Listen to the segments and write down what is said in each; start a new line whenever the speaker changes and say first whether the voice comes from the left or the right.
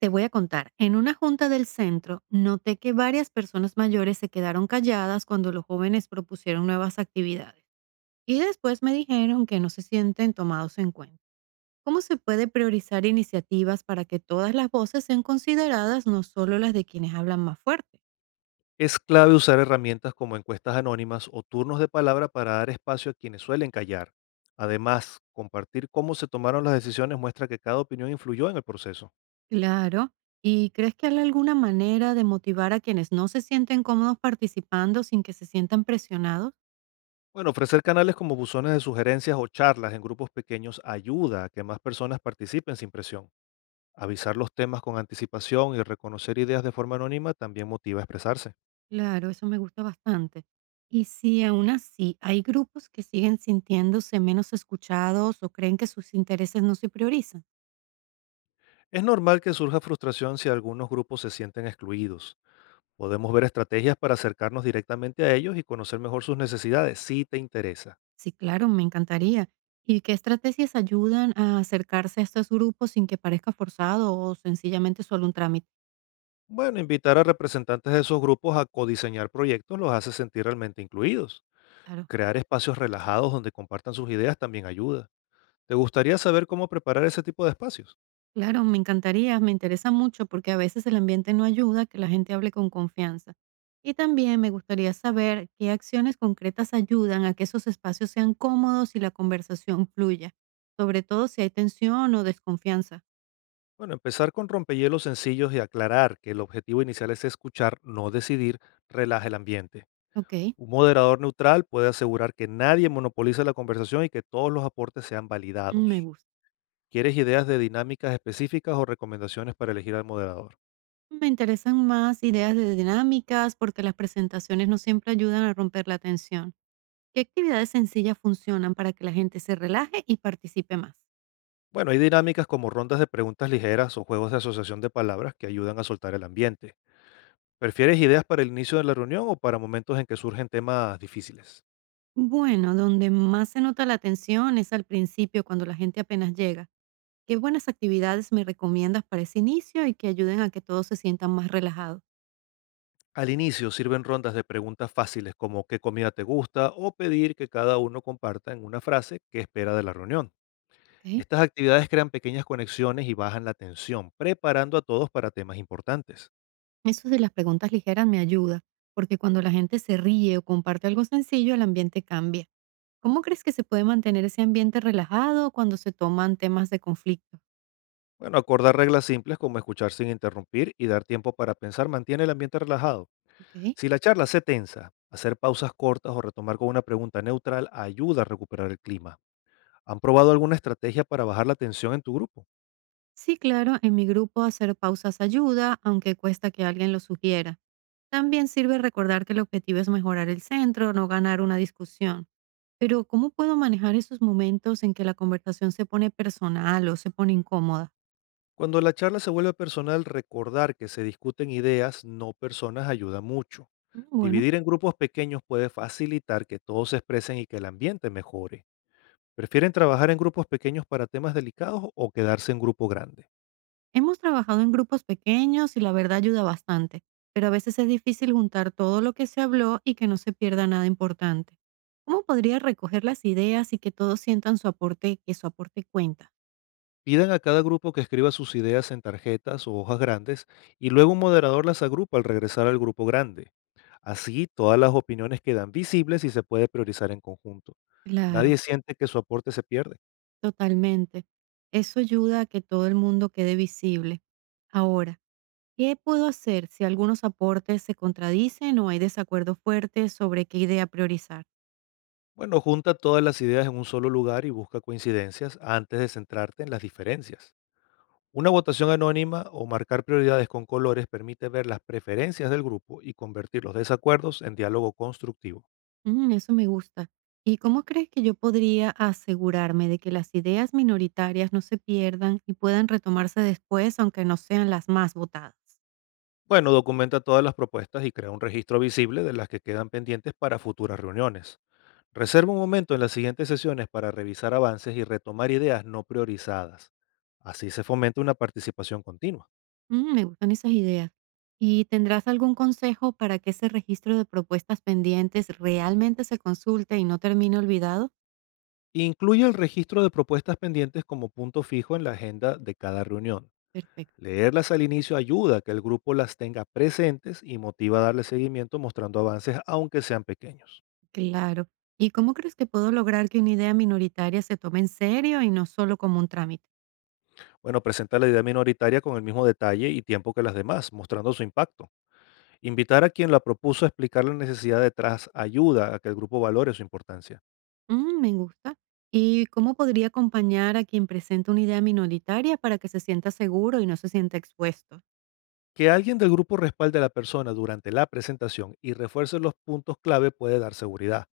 right: Te voy a contar, en una junta del centro noté que varias personas mayores se quedaron calladas cuando los jóvenes propusieron nuevas actividades y después me dijeron que no se sienten tomados en cuenta. ¿Cómo se puede priorizar iniciativas para que todas las voces sean consideradas, no solo las de quienes hablan más fuerte?
left: Es clave usar herramientas como encuestas anónimas o turnos de palabra para dar espacio a quienes suelen callar. Además, compartir cómo se tomaron las decisiones muestra que cada opinión influyó en el proceso.
right: Claro. ¿Y crees que hay alguna manera de motivar a quienes no se sienten cómodos participando sin que se sientan presionados?
left: Bueno, ofrecer canales como buzones de sugerencias o charlas en grupos pequeños ayuda a que más personas participen sin presión. Avisar los temas con anticipación y reconocer ideas de forma anónima también motiva a expresarse.
right: Claro, eso me gusta bastante. Y si aún así hay grupos que siguen sintiéndose menos escuchados o creen que sus intereses no se priorizan,
left: Es normal que surja frustración si algunos grupos se sienten excluidos. Podemos ver estrategias para acercarnos directamente a ellos y conocer mejor sus necesidades, si te interesa.
right: sí, claro, me encantaría. ¿Y qué estrategias ayudan a acercarse a estos grupos sin que parezca forzado o sencillamente solo un trámite?
left: Bueno, invitar a representantes de esos grupos a codiseñar proyectos los hace sentir realmente incluidos.
right: Claro.
left: Crear espacios relajados donde compartan sus ideas también ayuda. ¿Te gustaría saber cómo preparar ese tipo de espacios?
right: Claro, me encantaría, me interesa mucho porque a veces el ambiente no ayuda a que la gente hable con confianza. Y también me gustaría saber qué acciones concretas ayudan a que esos espacios sean cómodos y la conversación fluya, sobre todo si hay tensión o desconfianza.
left: Bueno, empezar con rompehielos sencillos y aclarar que el objetivo inicial es escuchar, no decidir, relaja el ambiente.
right: Ok,
left: Un moderador neutral puede asegurar que nadie monopolice la conversación y que todos los aportes sean
right: me
left: validados.
right: gusta.
left: ¿Quieres ideas de dinámicas específicas o recomendaciones para elegir al moderador?
right: Me interesan más ideas de dinámicas porque las presentaciones no siempre ayudan a romper la tensión. ¿Qué actividades sencillas funcionan para que la gente se relaje y participe más?
left: Bueno, hay dinámicas como rondas de preguntas ligeras o juegos de asociación de palabras que ayudan a soltar el ambiente. ¿Prefieres ideas para el inicio de la reunión o para momentos en que surgen temas difíciles?
right: Bueno, donde más se nota la tensión es al principio, cuando la gente apenas llega. ¿Qué buenas actividades me recomiendas para ese inicio y que ayuden a que todos se sientan más relajados?
left: Al inicio sirven rondas de preguntas fáciles como qué comida te gusta o pedir que cada uno comparta en una frase qué espera de la reunión.
right: ¿Ok?
left: Estas actividades crean pequeñas conexiones y bajan la tensión, preparando a todos para temas importantes.
right: Eso de las preguntas ligeras me ayuda, porque cuando la gente se ríe o comparte algo sencillo, el ambiente cambia. ¿Cómo crees que se puede mantener ese ambiente relajado cuando se toman temas de conflicto?
left: Bueno, acordar reglas simples como escuchar sin interrumpir y dar tiempo para pensar mantiene el ambiente relajado.
right: ¿Ok?
left: Si la charla se tensa, hacer pausas cortas o retomar con una pregunta neutral ayuda a recuperar el clima. ¿Han probado alguna estrategia para bajar la tensión en tu grupo?
right: Sí, claro, en mi grupo hacer pausas ayuda, aunque cuesta que alguien lo sugiera. También sirve recordar que el objetivo es mejorar el centro, no ganar una discusión. Pero ¿cómo puedo manejar esos momentos en que la conversación se pone personal o se pone incómoda?
left: Cuando la charla se vuelve personal, recordar que se discuten ideas, no personas, ayuda mucho.
right: Mm, bueno,
left: Dividir en grupos pequeños puede facilitar que todos se expresen y que el ambiente mejore. ¿Prefieren trabajar en grupos pequeños para temas delicados o quedarse en grupo grande?
right: hemos trabajado en grupos pequeños y la verdad ayuda bastante, pero a veces es difícil juntar todo lo que se habló y que no se pierda nada importante. ¿Cómo podría recoger las ideas y que todos sientan su aporte, que su aporte cuenta?
left: Pidan a cada grupo que escriba sus ideas en tarjetas o hojas grandes y luego un moderador las agrupa al regresar al grupo grande. Así todas las opiniones quedan visibles y se puede priorizar en conjunto.
right: Claro.
left: Nadie siente que su aporte se pierde.
right: Totalmente. Eso ayuda a que todo el mundo quede visible. Ahora, ¿qué puedo hacer si algunos aportes se contradicen o hay desacuerdos fuertes sobre qué idea priorizar?
left: Bueno, junta todas las ideas en un solo lugar y busca coincidencias antes de centrarte en las diferencias. Una votación anónima o marcar prioridades con colores permite ver las preferencias del grupo y convertir los desacuerdos en diálogo constructivo.
right: Mm, eso me gusta. ¿Y cómo crees que yo podría asegurarme de que las ideas minoritarias no se pierdan y puedan retomarse después, aunque no sean las más votadas?
left: Bueno, documenta todas las propuestas y crea un registro visible de las que quedan pendientes para futuras reuniones. Reserva un momento en las siguientes sesiones para revisar avances y retomar ideas no priorizadas. Así se fomenta una participación continua.
right: Mm, me gustan esas ideas. ¿Y tendrás algún consejo para que ese registro de propuestas pendientes realmente se consulte y no termine olvidado?
left: Incluye el registro de propuestas pendientes como punto fijo en la agenda de cada reunión.
right: Perfecto,
left: Leerlas al inicio ayuda a que el grupo las tenga presentes y motiva a darle seguimiento mostrando avances aunque sean pequeños.
right: claro. ¿Y cómo crees que puedo lograr que una idea minoritaria se tome en serio y no solo como un trámite?
left: Bueno, presenta la idea minoritaria con el mismo detalle y tiempo que las demás, mostrando su impacto. Invitar a quien la propuso a explicar la necesidad detrás ayuda a que el grupo valore su importancia.
right: Mm, me gusta. ¿Y cómo podría acompañar a quien presenta una idea minoritaria para que se sienta seguro y no se sienta expuesto?
left: Que alguien del grupo respalde a la persona durante la presentación y refuerce los puntos clave puede dar seguridad.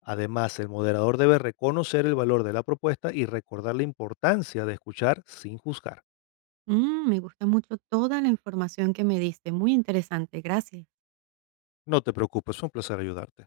left: Además, el moderador debe reconocer el valor de la propuesta y recordar la importancia de escuchar sin juzgar.
right: Mm, me gusta mucho toda la información que me diste, muy interesante, gracias.
left: No te preocupes, fue un placer ayudarte.